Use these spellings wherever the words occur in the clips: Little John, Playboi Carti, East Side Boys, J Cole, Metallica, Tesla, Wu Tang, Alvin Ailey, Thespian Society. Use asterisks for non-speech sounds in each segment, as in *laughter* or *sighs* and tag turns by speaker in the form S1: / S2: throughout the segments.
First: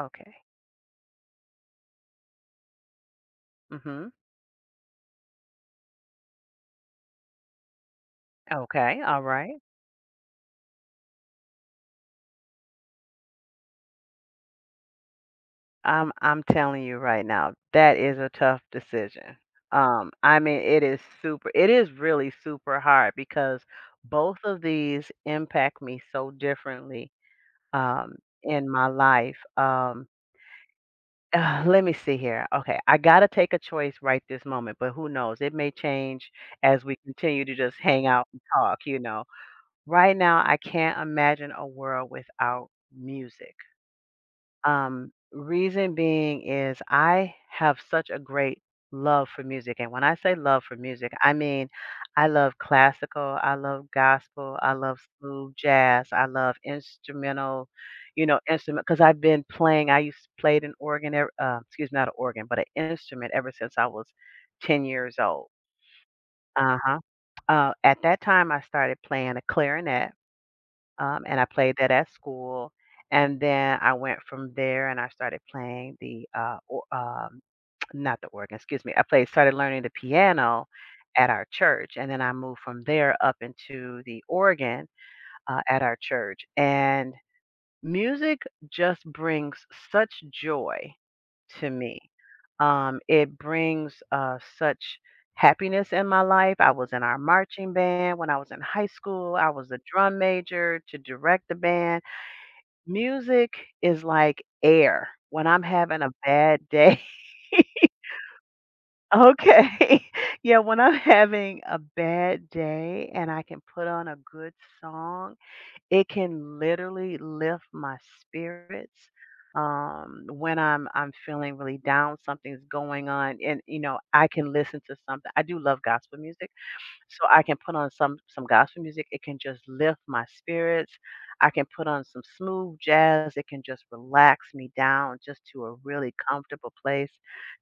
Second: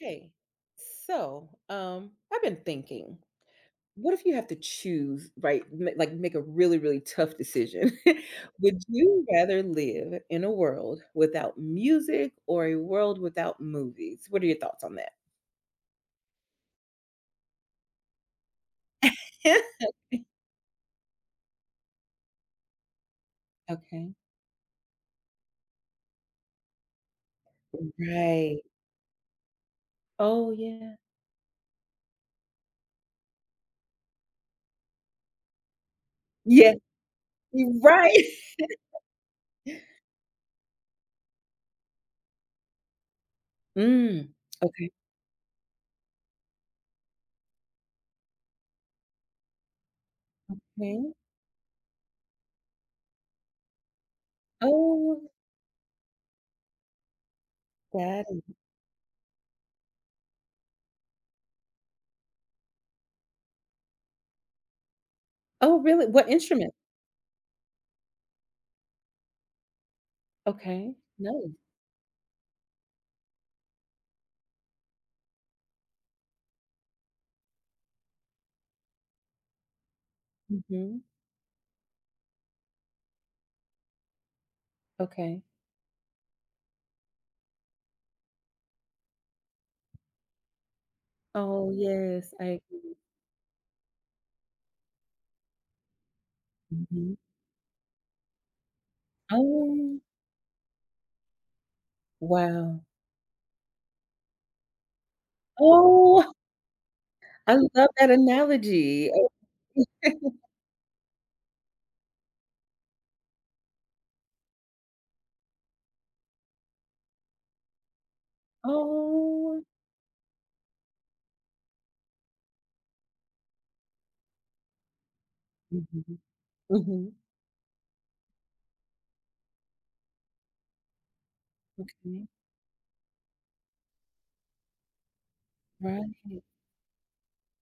S1: Hey, I've been thinking,
S2: Mhm.
S1: what if you have to choose, right? Like make a really, really tough decision. *laughs* Would
S2: Okay. All
S1: you
S2: right.
S1: rather live in a world without music or a world without movies? What are your thoughts on that?
S2: I'm telling you right now, that is a tough decision.
S1: *laughs*
S2: I mean, it is really super hard because
S1: Okay.
S2: both of these impact me so differently um
S1: Right.
S2: in my life.
S1: Oh yeah.
S2: *sighs* Let me see here. Okay, I got to take a choice right this moment, but who knows? It may change
S1: Yeah.
S2: as we continue to just
S1: you
S2: hang
S1: Right.
S2: out and
S1: *laughs*
S2: talk, you know. Right now, I can't imagine a world without music.
S1: Mm. Okay.
S2: Reason being is I have such a great love for music. And when I say love for
S1: Okay.
S2: music, I mean I love classical, I love gospel, I love
S1: Oh,
S2: smooth jazz, I love instrumental,
S1: that
S2: you know,
S1: is.
S2: instrument because I've been playing. I used to played an organ, excuse me, not an organ, but an instrument ever since I was 10 years old.
S1: Oh, really? What instrument?
S2: Uh-huh. At that time, I started playing a clarinet,
S1: Okay.
S2: and I
S1: No.
S2: played that at school, and then I went from there and I started playing the, or *tsk* not the organ, excuse me. I played Started learning the piano
S1: Hmm.
S2: at our church, and then I moved from there up into the organ,
S1: Okay.
S2: at our church. And music just brings such joy
S1: Oh
S2: to me.
S1: yes, I agree.
S2: It brings, such happiness in my life. I was in
S1: Mhm.
S2: our marching band when I was in high school. I was a
S1: Oh,
S2: drum major to direct the band.
S1: wow.
S2: Music is like air when I'm having a
S1: Oh, *laughs*
S2: bad day.
S1: I
S2: *laughs*
S1: love that analogy. *laughs*
S2: Okay. *laughs* Yeah, when I'm having a bad day and I can put on a good song, it can literally lift my spirits.
S1: Oh.
S2: When I'm feeling really down, something's going on, and you know, I can listen to something. I do love
S1: Mhm,
S2: gospel music.
S1: mhm,
S2: So I can put on some gospel music, it can just lift my spirits. I can put on some
S1: okay,
S2: smooth jazz, it can just relax me down just to a really
S1: right.
S2: comfortable place.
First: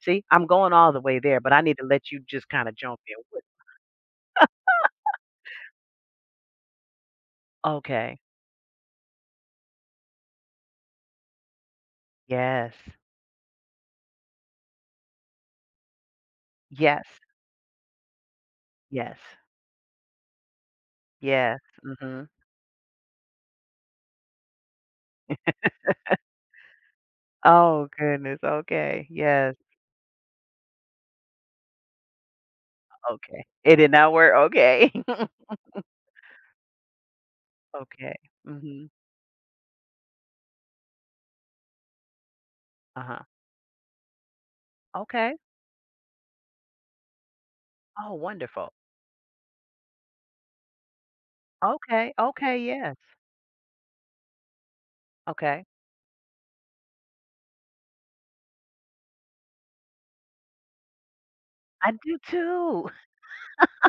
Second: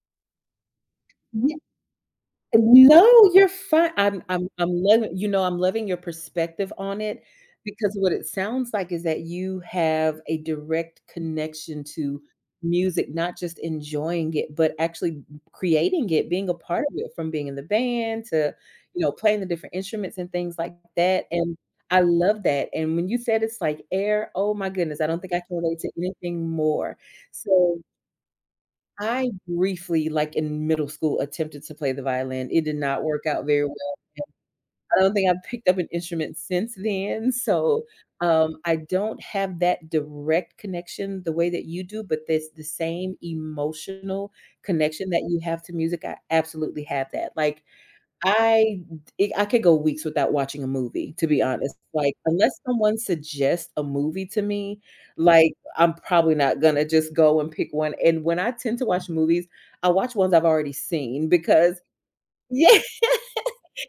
S2: See, I'm going all the way there, but I need to let you just kinda jump in
S1: No,
S2: with.
S1: you're fine. I'm I'm loving your perspective on it because what
S2: Okay.
S1: it sounds like is that you have a direct connection to
S2: Yes.
S1: music, not just enjoying it, but actually creating it, being a part of
S2: Yes.
S1: it from being in the band to, you know,
S2: Yes.
S1: playing the different instruments and things like that, and
S2: Yes.
S1: I
S2: Mhm.
S1: love that, and when you said it's like air, oh my goodness, I don't think I can relate to anything more. So
S2: Oh goodness, okay,
S1: I
S2: yes,
S1: briefly, like in middle school, attempted to play the violin. It did not work
S2: okay.
S1: out very
S2: It did
S1: well.
S2: not work? Okay.
S1: *laughs* I don't think
S2: *laughs*
S1: I've picked up an instrument since then, so,
S2: Okay.
S1: I
S2: Mhm.
S1: don't have that direct connection the way that you do, but there's the same
S2: Uh-huh.
S1: emotional connection that
S2: Okay.
S1: you have to music, I absolutely have that. Like,
S2: Oh, wonderful.
S1: I I could go weeks without watching a movie, to be honest.
S2: Okay,
S1: Like, unless
S2: okay, yes.
S1: someone suggests a movie to me, like,
S2: Okay.
S1: I'm probably not gonna just go and pick one, and when I tend to watch movies, I watch ones I've already seen because
S2: I do
S1: *laughs* yeah.
S2: too.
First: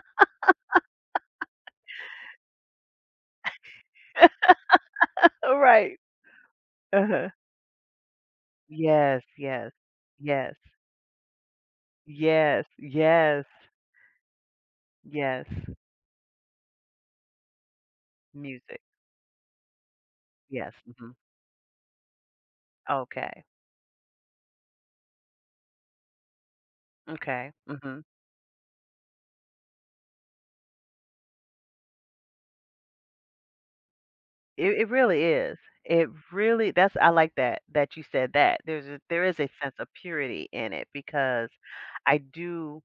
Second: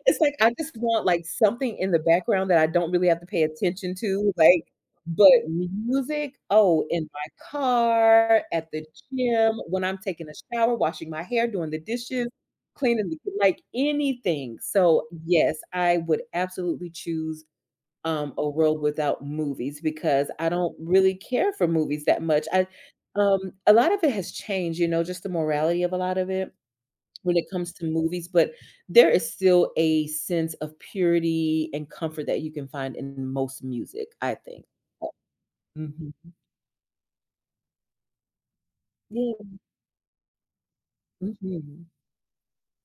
S1: It's like I just want, like, something in the background that I don't really have to pay attention to, but
S2: *laughs* All right.
S1: music, oh, in my
S2: Uh-huh.
S1: car, at the
S2: Yes,
S1: gym,
S2: yes,
S1: when I'm taking a
S2: yes,
S1: shower, washing my hair, doing the dishes,
S2: yes,
S1: cleaning the
S2: yes,
S1: like, anything. So,
S2: yes.
S1: yes, I would absolutely choose, a world
S2: Music.
S1: without movies because I
S2: Yes.
S1: don't
S2: Hmm.
S1: really care for movies that much. I
S2: Okay.
S1: Um, a lot of it has changed, you know, just the morality of a lot of it when it
S2: Okay.
S1: comes to
S2: Hmm.
S1: movies, but there is still a sense of purity and comfort that you can find in most music, I think.
S2: It
S1: Oh
S2: really is. It
S1: mhm.
S2: really. That's. I like that. That you said that. There's. A, there
S1: Yeah,
S2: is a sense of purity in it because
S1: mhm.
S2: I do.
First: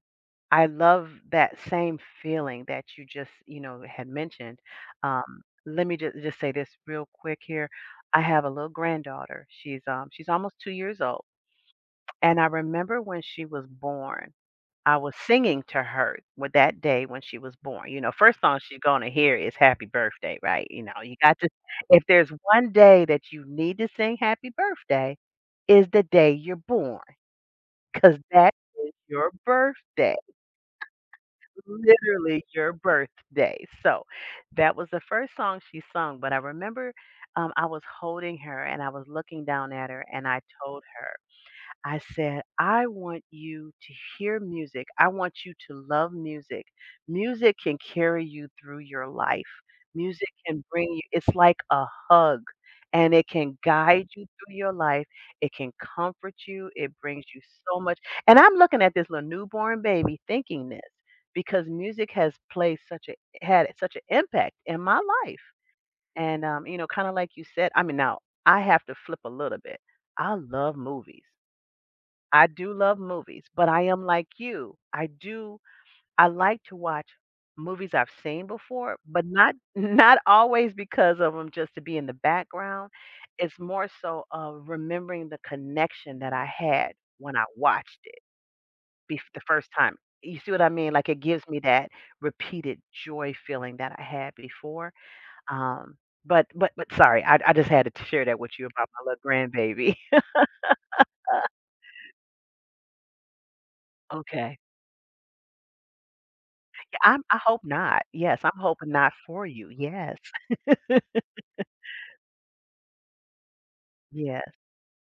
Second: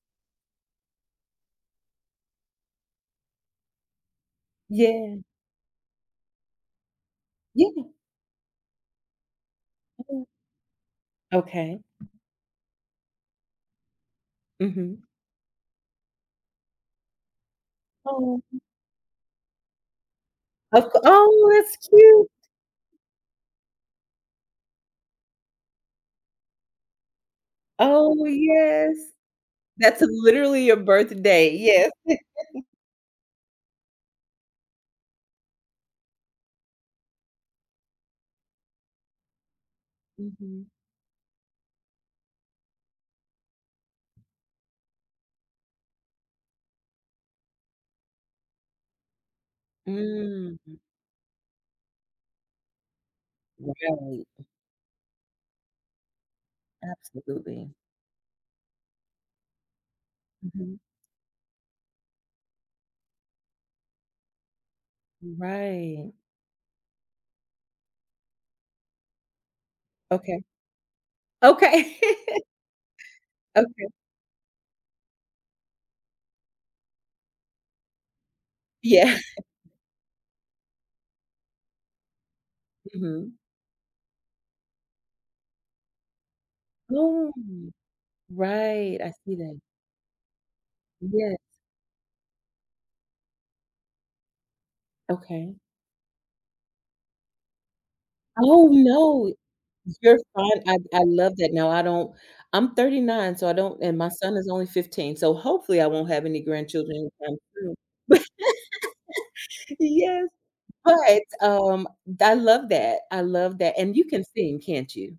S2: I love that same feeling that you just, you know, had mentioned.
S1: Yeah,
S2: Let me just say this real quick here.
S1: yeah,
S2: I have a little granddaughter. She's um
S1: yeah.
S2: she's almost 2 years old,
S1: Okay.
S2: and I remember when she was born. I
S1: Mhm.
S2: was singing to her with that day when she was born. You know, first
S1: Oh,
S2: song she's gonna hear is "Happy Birthday," right? You
S1: of
S2: know,
S1: c
S2: you got
S1: oh,
S2: to.
S1: that's
S2: If
S1: cute.
S2: there's one day that you need to sing "Happy Birthday," is the day you're born, because
S1: Oh,
S2: that is
S1: yes.
S2: your
S1: That's
S2: birthday.
S1: literally your birthday, yes.
S2: Literally your birthday. So that was the first song she sung. But I remember, I was holding her and I was looking down at her and I
S1: Mhm.
S2: told her. I said, I want you to hear music. I want you to love music. Music can carry you through your life. Music
S1: Mm,
S2: can bring you, it's like a hug, and it can guide you
S1: right,
S2: through your life. It can comfort you. It brings you
S1: absolutely.
S2: so much. And I'm looking at this little newborn baby thinking
S1: Mhm.
S2: this because music has had such an impact in my life.
S1: Right.
S2: You know, kind of like you said, I mean, now I have to flip a little bit. I
S1: Okay.
S2: love movies.
S1: Okay.
S2: I
S1: *laughs*
S2: do love movies, but I
S1: Okay.
S2: am like you. I like to watch movies I've seen before,
S1: Yeah.
S2: but not *laughs* not always because of them. Just to be in the background.
S1: Mhm.
S2: It's more so of remembering the connection that I had
S1: Oh.
S2: when I watched it
S1: Right, I
S2: bef
S1: see
S2: the
S1: that.
S2: first time. You see what I mean? Like, it
S1: Yeah,
S2: gives me that repeated joy feeling that I had before.
S1: okay.
S2: Um, but sorry, I just had to share that with you
S1: Oh,
S2: about my little
S1: no,
S2: grandbaby.
S1: you're
S2: *laughs*
S1: fine, I love that. Now I don't I'm 39, so I don't and my son is
S2: Okay.
S1: only 15, so hopefully I won't have any grandchildren anytime
S2: I hope
S1: soon.
S2: not. Yes,
S1: *laughs*
S2: I'm hoping not for you.
S1: But
S2: Yes,
S1: yes, but, um, I love that, and you can
S2: yes.
S1: sing, can't you?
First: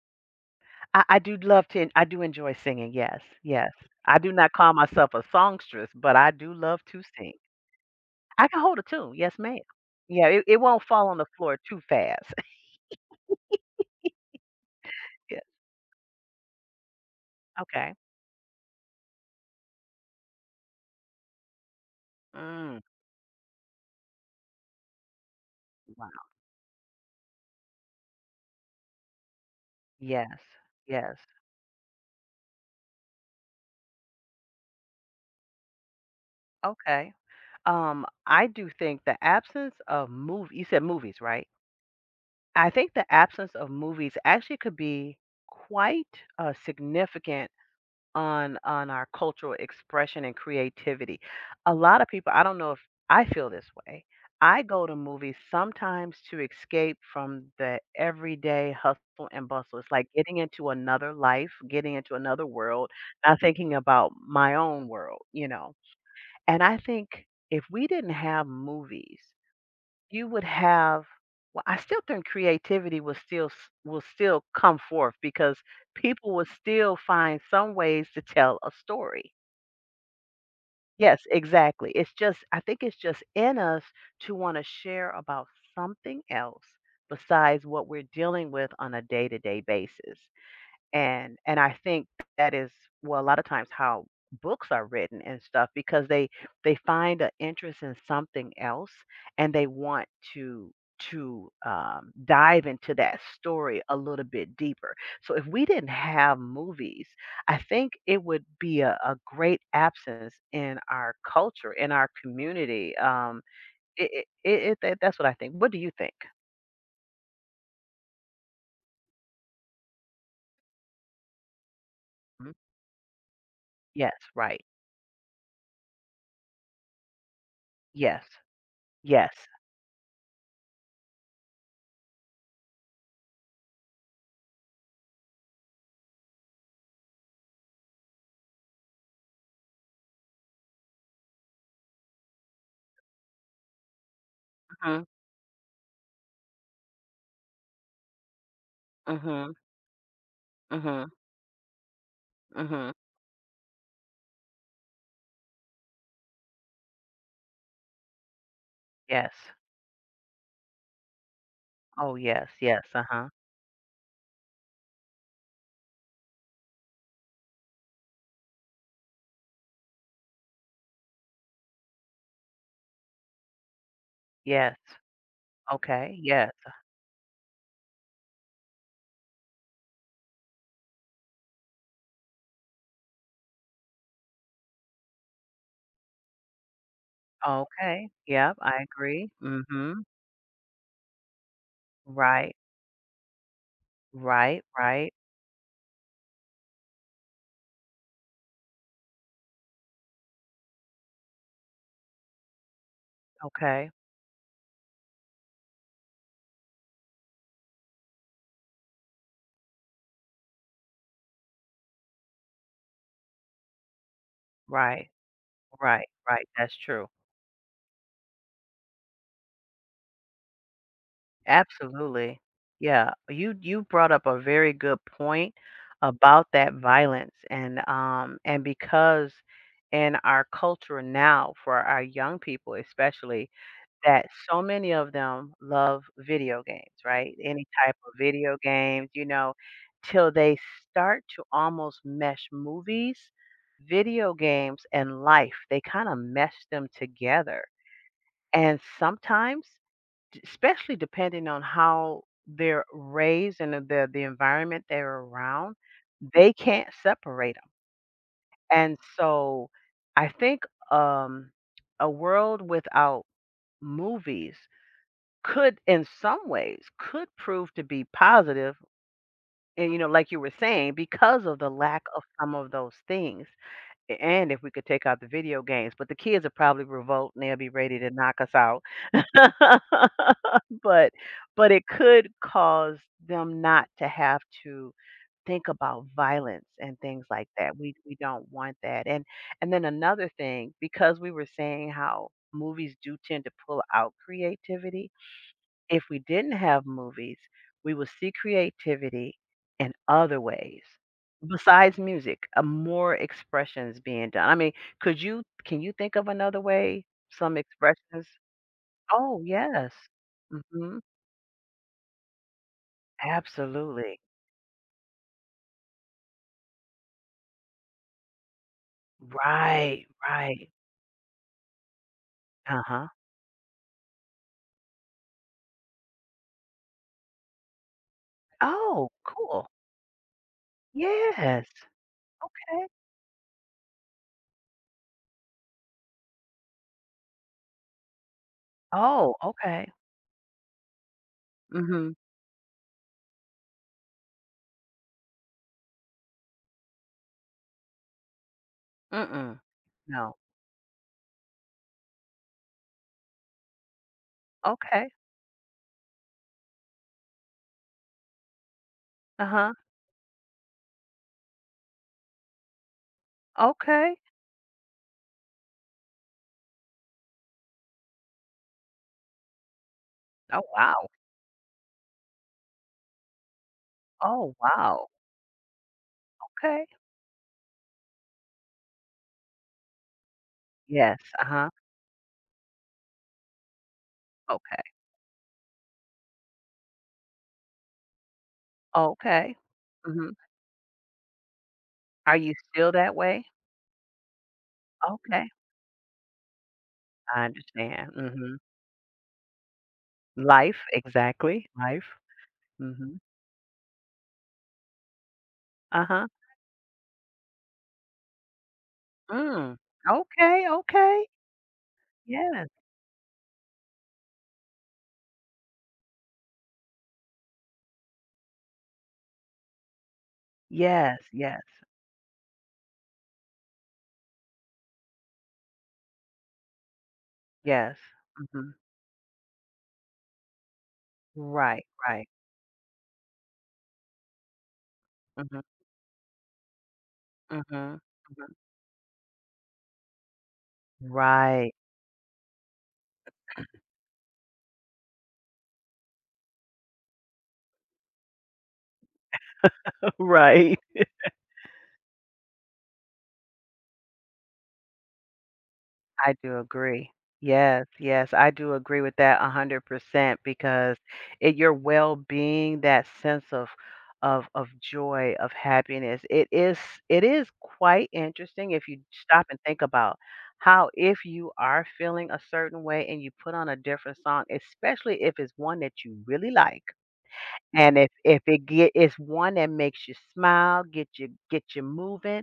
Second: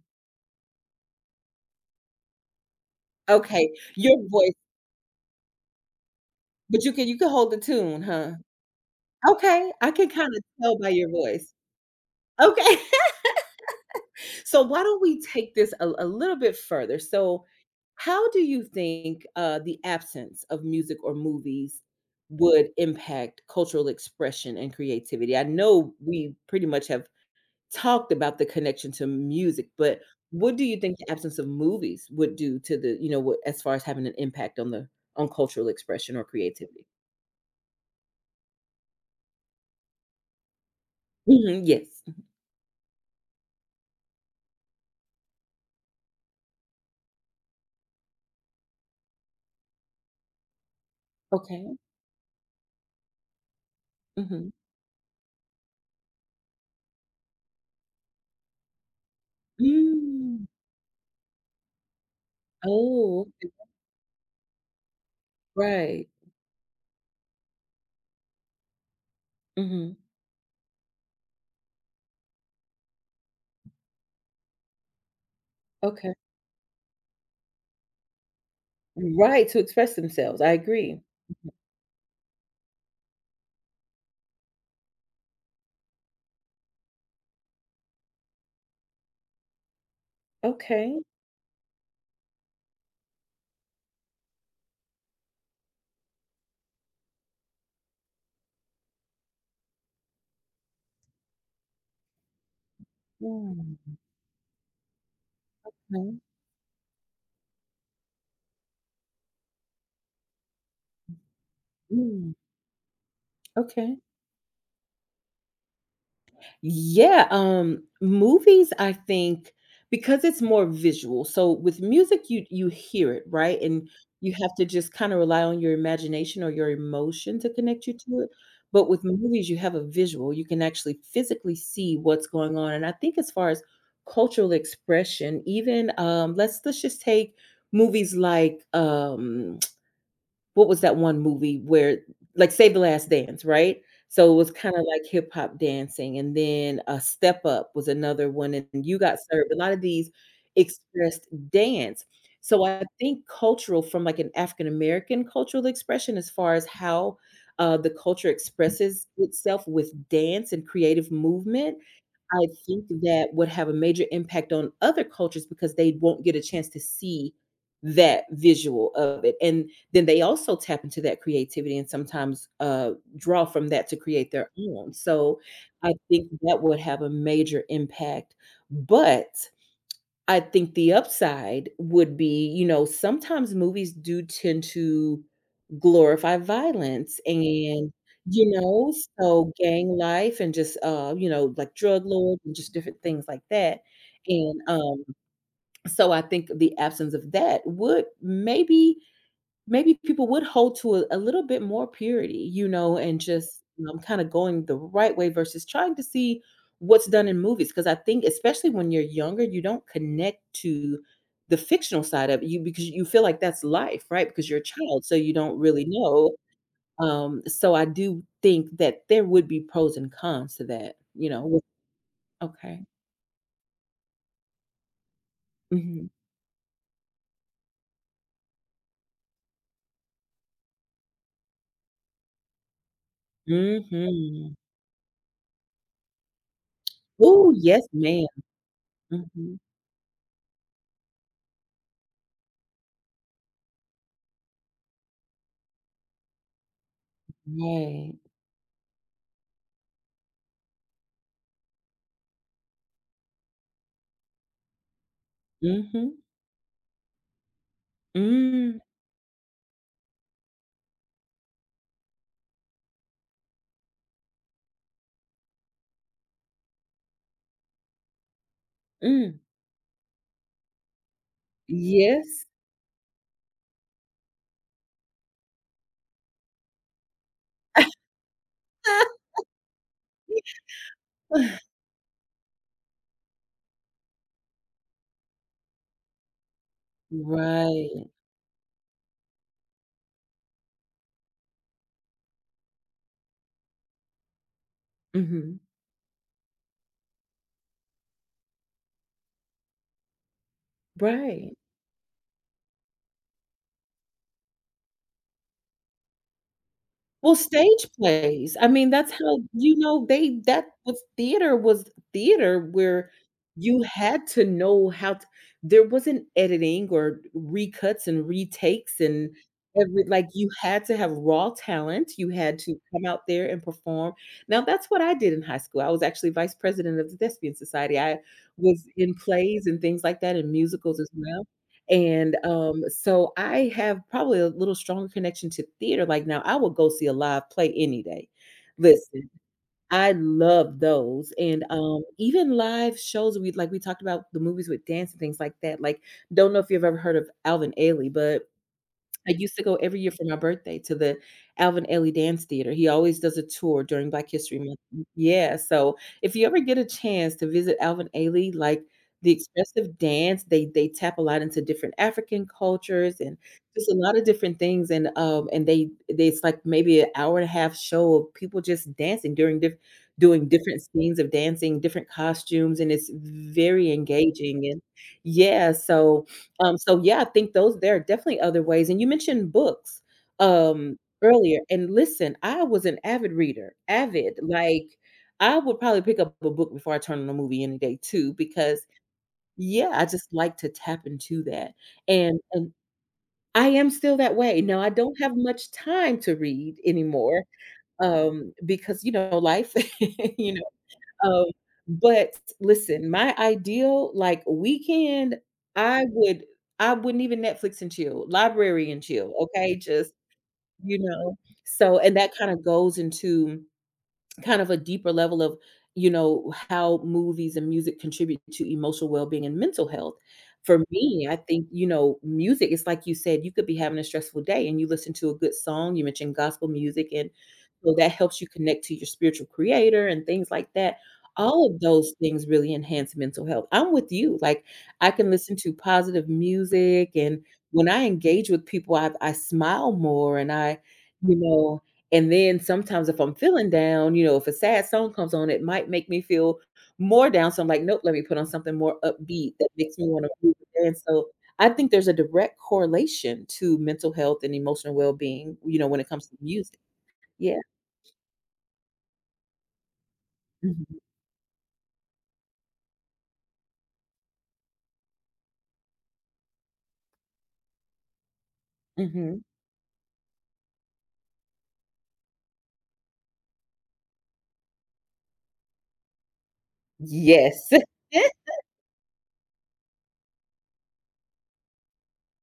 S2: I do love to en I do enjoy singing, yes,
S1: Okay,
S2: yes.
S1: your
S2: I do not
S1: voice
S2: call myself a songstress, but I do
S1: but
S2: love to
S1: you can
S2: sing.
S1: hold the tune, huh?
S2: I can hold a tune, yes, ma'am.
S1: Okay, I can
S2: Yeah,
S1: kinda
S2: it
S1: tell
S2: won't
S1: by
S2: fall
S1: your
S2: on the
S1: voice.
S2: floor too fast. *laughs*
S1: Okay. *laughs* So why don't we
S2: Yeah,
S1: take this a little bit further? So,
S2: okay.
S1: how do you think the absence of music or movies would
S2: Mm,
S1: impact cultural expression and creativity? I know
S2: wow.
S1: we pretty much have talked about the connection to music, but
S2: Yes,
S1: what do you think the
S2: yes.
S1: absence of movies would do to the, you know, what as far as having an impact on the on cultural expression or creativity?
S2: Okay. I do think the absence of movie. You said movies, right?
S1: Mhm, yes.
S2: I think the absence of movies actually could be quite, significant on our cultural expression and creativity.
S1: Okay.
S2: A lot of people, I don't know if I feel this way.
S1: Hmm.
S2: I go to movies sometimes to escape from the everyday hustle and bustle. It's like getting
S1: Mm.
S2: into another life, getting into another world,
S1: Oh,
S2: not thinking about my own world, you know.
S1: right.
S2: And I think if we didn't have movies
S1: Hmm.
S2: you would have, well, I still think creativity will still will still come forth because
S1: Okay.
S2: people will still find some ways to tell a story.
S1: Right, to express themselves, I agree.
S2: Yes, exactly, it's just I think it's just in us to want to share about something else besides what we're dealing with on a day-to-day basis,
S1: Okay.
S2: and I think that is, well, a lot of times how books are written and stuff because they find an interest in something else and they want to to dive into that story
S1: Mm,
S2: a little bit deeper. So if we didn't
S1: mhm,
S2: have movies, I think it would be a great absence in our culture, in our
S1: mm,
S2: community.
S1: okay.
S2: It, it, that's what I think. What do you think?
S1: Yeah, movies, I think because it's more visual, so with music,
S2: Mhm.
S1: you hear it, right? And
S2: Yes,
S1: you have
S2: right.
S1: to just kinda rely on your imagination or your emotion to connect you to
S2: Yes,
S1: it, but with
S2: yes.
S1: movies, you have a visual, you can actually physically see what's going on, and I think as far as cultural expression, even, let's just take movies like, what was that one movie where like Save the Last Dance, right? So it was kind of like
S2: Mm-hmm.
S1: hip hop dancing, and then a Step Up was another one, and You Got Served. A lot of these
S2: Mm-hmm.
S1: expressed dance. So I
S2: Mhm.
S1: think cultural from like an African American cultural expression, as far as how the culture expresses
S2: Yes.
S1: itself with dance and creative movement,
S2: Oh,
S1: I
S2: yes, yes,
S1: think
S2: uh-huh.
S1: that would have a major impact on other cultures because they won't get a chance to see that visual of it, and then they also tap into that creativity and sometimes, draw from that to create their
S2: Yes.
S1: own, so I
S2: Okay,
S1: think
S2: yes.
S1: that would have a major impact, but I think the upside would be, you know, sometimes movies do tend to glorify violence and,
S2: Okay.
S1: you
S2: Yep, I
S1: know,
S2: agree.
S1: so gang
S2: Mhm.
S1: life and just, you know, like drug lords and
S2: Right,
S1: just different things like that. And
S2: right, right.
S1: so I think the absence of that would maybe maybe people would hold to a little bit more purity, you know, and just, you
S2: Okay.
S1: know, kinda going the right way versus trying to see what's done in movies. Because I think especially when you're younger, you don't connect to the fictional side of it, you because you feel like that's life, right? Because you're a child,
S2: Right,
S1: so you don't really
S2: right,
S1: know,
S2: right. That's true.
S1: so I do think that there would be pros and cons to that, you know, with
S2: Absolutely.
S1: okay.
S2: Yeah, you brought up a very good point
S1: Mhm.
S2: about that violence and because in our culture now for our young people especially, that
S1: Mhm.
S2: so many of them love video games, right?
S1: Ooh,
S2: Any
S1: yes,
S2: type of
S1: ma'am.
S2: video games, you know,
S1: Mhm.
S2: till they start to almost mesh movies, video games, and life. They kind of mesh them together.
S1: Right.
S2: And sometimes, especially depending on how they're raised and the environment they're around,
S1: Mhm.
S2: they can't separate them.
S1: Mm.
S2: And so I think, um, a world without movies could in some ways could prove to be positive,
S1: Mm.
S2: and you know like you were saying because of the lack of
S1: Yes.
S2: some of those things. And if we could take out the video games, but the kids are probably revolt and they'll be ready to knock us out *laughs* but
S1: *sighs* *laughs*
S2: it could cause them not to have to think about violence and things like that,
S1: Right.
S2: we don't want that. And then another thing, because we were saying how movies do tend to pull out creativity,
S1: Mhm.
S2: if we didn't have movies, we would see creativity in other ways
S1: Right.
S2: besides music, more expressions being done. I mean, could you can you think of another way,
S1: Well,
S2: some
S1: stage
S2: expressions?
S1: plays, I mean, that's how
S2: Oh,
S1: you
S2: yes.
S1: know, they that
S2: Mhm.
S1: was theater where you
S2: Absolutely.
S1: had to know how t there wasn't editing or recuts and retakes and every
S2: Right,
S1: like, you
S2: right.
S1: had to have raw talent, you had to come
S2: Uh-huh.
S1: out there and perform. Now that's what I did in high school, I was actually vice president of the Thespian Society, I was
S2: Oh,
S1: in plays
S2: cool.
S1: and things like that and musicals as well.
S2: Yes.
S1: And,
S2: Okay.
S1: so I have probably a little stronger connection to theater, like, now I will go see a live play any day. Listen,
S2: Oh, okay.
S1: I love those, and,
S2: Mhm.
S1: even live shows we talked about the movies with dance and things like that, like, don't know if you've ever heard of Alvin Ailey, but I used
S2: Mm-mm.
S1: to go every year for my
S2: No.
S1: birthday to the Alvin Ailey Dance Theater. He always does a tour during Black History Month. Mm,
S2: Okay.
S1: yeah, so if you ever get a chance to visit Alvin Ailey, like, the
S2: Uh-huh.
S1: expressive dance, they tap a lot into different African cultures and just a lot
S2: Okay.
S1: of different things, and they it's like maybe an hour and a half show of people just dancing during diff doing
S2: Oh,
S1: different
S2: wow.
S1: scenes of dancing, different costumes, and it's very
S2: Oh,
S1: engaging, and
S2: wow.
S1: yeah, so
S2: Okay.
S1: so yeah, I think those there are definitely other ways, and you mentioned books,
S2: Yes,
S1: earlier,
S2: uh-huh,
S1: and listen, I was an avid reader, avid,
S2: okay,
S1: like, I would probably pick up a book before I turn on a movie any day too because,
S2: okay,
S1: yeah, I
S2: mhm.
S1: just like to tap into that,
S2: Are
S1: and
S2: you
S1: and
S2: still that way?
S1: I am still that way. Now I don't have
S2: Okay,
S1: much time to read anymore,
S2: I understand, mhm.
S1: because, you know, life, *laughs* you
S2: Life,
S1: um,
S2: exactly, life,
S1: but listen,
S2: mhm,
S1: my ideal, like, weekend, I
S2: uh-huh,
S1: would I wouldn't even Netflix and chill, library and chill, okay?
S2: mm,
S1: Just,
S2: okay,
S1: you
S2: okay,
S1: know? So and that kinda
S2: yes,
S1: goes into kind of a deeper level of, you know, how movies and music contribute to emotional well-being and mental health. For
S2: yes,
S1: me, I
S2: yes,
S1: think, you know, music it's like you said, you could be having a stressful day and you listen to a good song, you mentioned gospel music, and so
S2: yes,
S1: that helps you
S2: mhm,
S1: connect to your spiritual creator and things like that. All of
S2: right,
S1: those
S2: right,
S1: things really enhance mental health. I'm with you, like, I can listen
S2: mhm,
S1: to positive music, and when
S2: mhm,
S1: I engage
S2: mhm,
S1: with people, I smile more and I, you
S2: right,
S1: know and then sometimes if I'm feeling down, you know, if a sad song comes on, it might make me feel more down. So I'm like, "Nope, let me put on something more upbeat that makes
S2: *laughs*
S1: me wanna move."
S2: right.
S1: And so I think there's a direct correlation to mental health and emotional well-being, you know, when it comes
S2: I
S1: to
S2: do
S1: music.
S2: agree.
S1: Yeah.
S2: Yes, yes, I do agree with that 100% because
S1: Mhm.
S2: it your well-being, that sense of of joy, of happiness. It is quite interesting if you
S1: Mhm.
S2: stop and think about how if you are feeling a certain way and you put on a different song, especially if it's one that you really like.
S1: Yes.
S2: And if
S1: *laughs*
S2: it's one that makes you smile, get you moving,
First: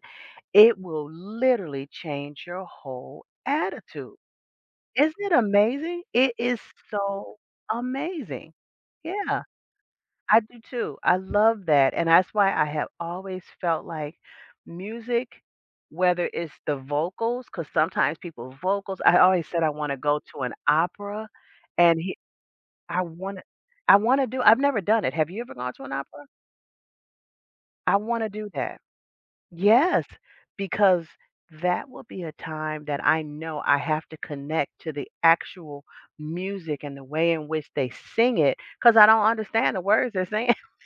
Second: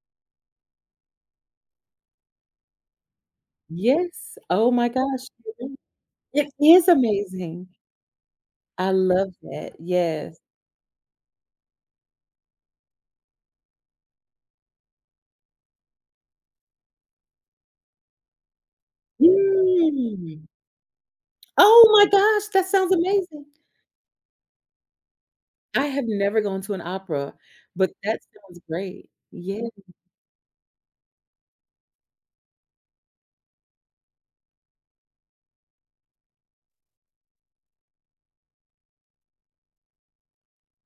S2: it will literally change your whole attitude.
S1: Yes. Oh my
S2: Isn't
S1: gosh.
S2: it
S1: Mhm.
S2: amazing? It
S1: It
S2: is
S1: is
S2: so
S1: amazing.
S2: amazing.
S1: I love
S2: Yeah,
S1: that. Yes.
S2: I do too. I love that, and that's why I have always felt like music, whether it's the vocals, because sometimes people vocals I always said I wanna go to
S1: Mm.
S2: an opera,
S1: Oh
S2: and
S1: my
S2: he
S1: gosh, that sounds
S2: I wanna
S1: amazing.
S2: I wanna do. I've never done it. Have you ever gone to
S1: I
S2: an
S1: have
S2: opera?
S1: never gone to an opera, but
S2: I
S1: that
S2: wanna do
S1: sounds
S2: that.
S1: great. Yes,
S2: Yes, because that will be a time that I know I have to connect to the actual music and the way in which they sing it, because I don't understand the words they're saying. *laughs*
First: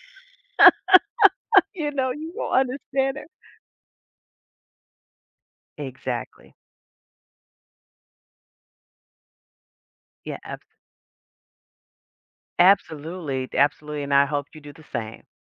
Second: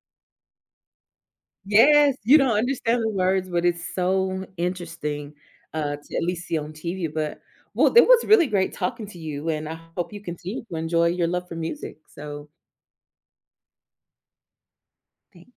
S2: You know,
S1: yes,
S2: you
S1: you don't
S2: won't
S1: understand the
S2: understand it.
S1: words, but it's so interesting, to at least
S2: Exactly.
S1: see on TV, but well, it was really great talking to you, and I hope you
S2: Yeah,
S1: continue to enjoy your love for music, so
S2: absolutely, absolutely, and I hope you do the same.
S1: thank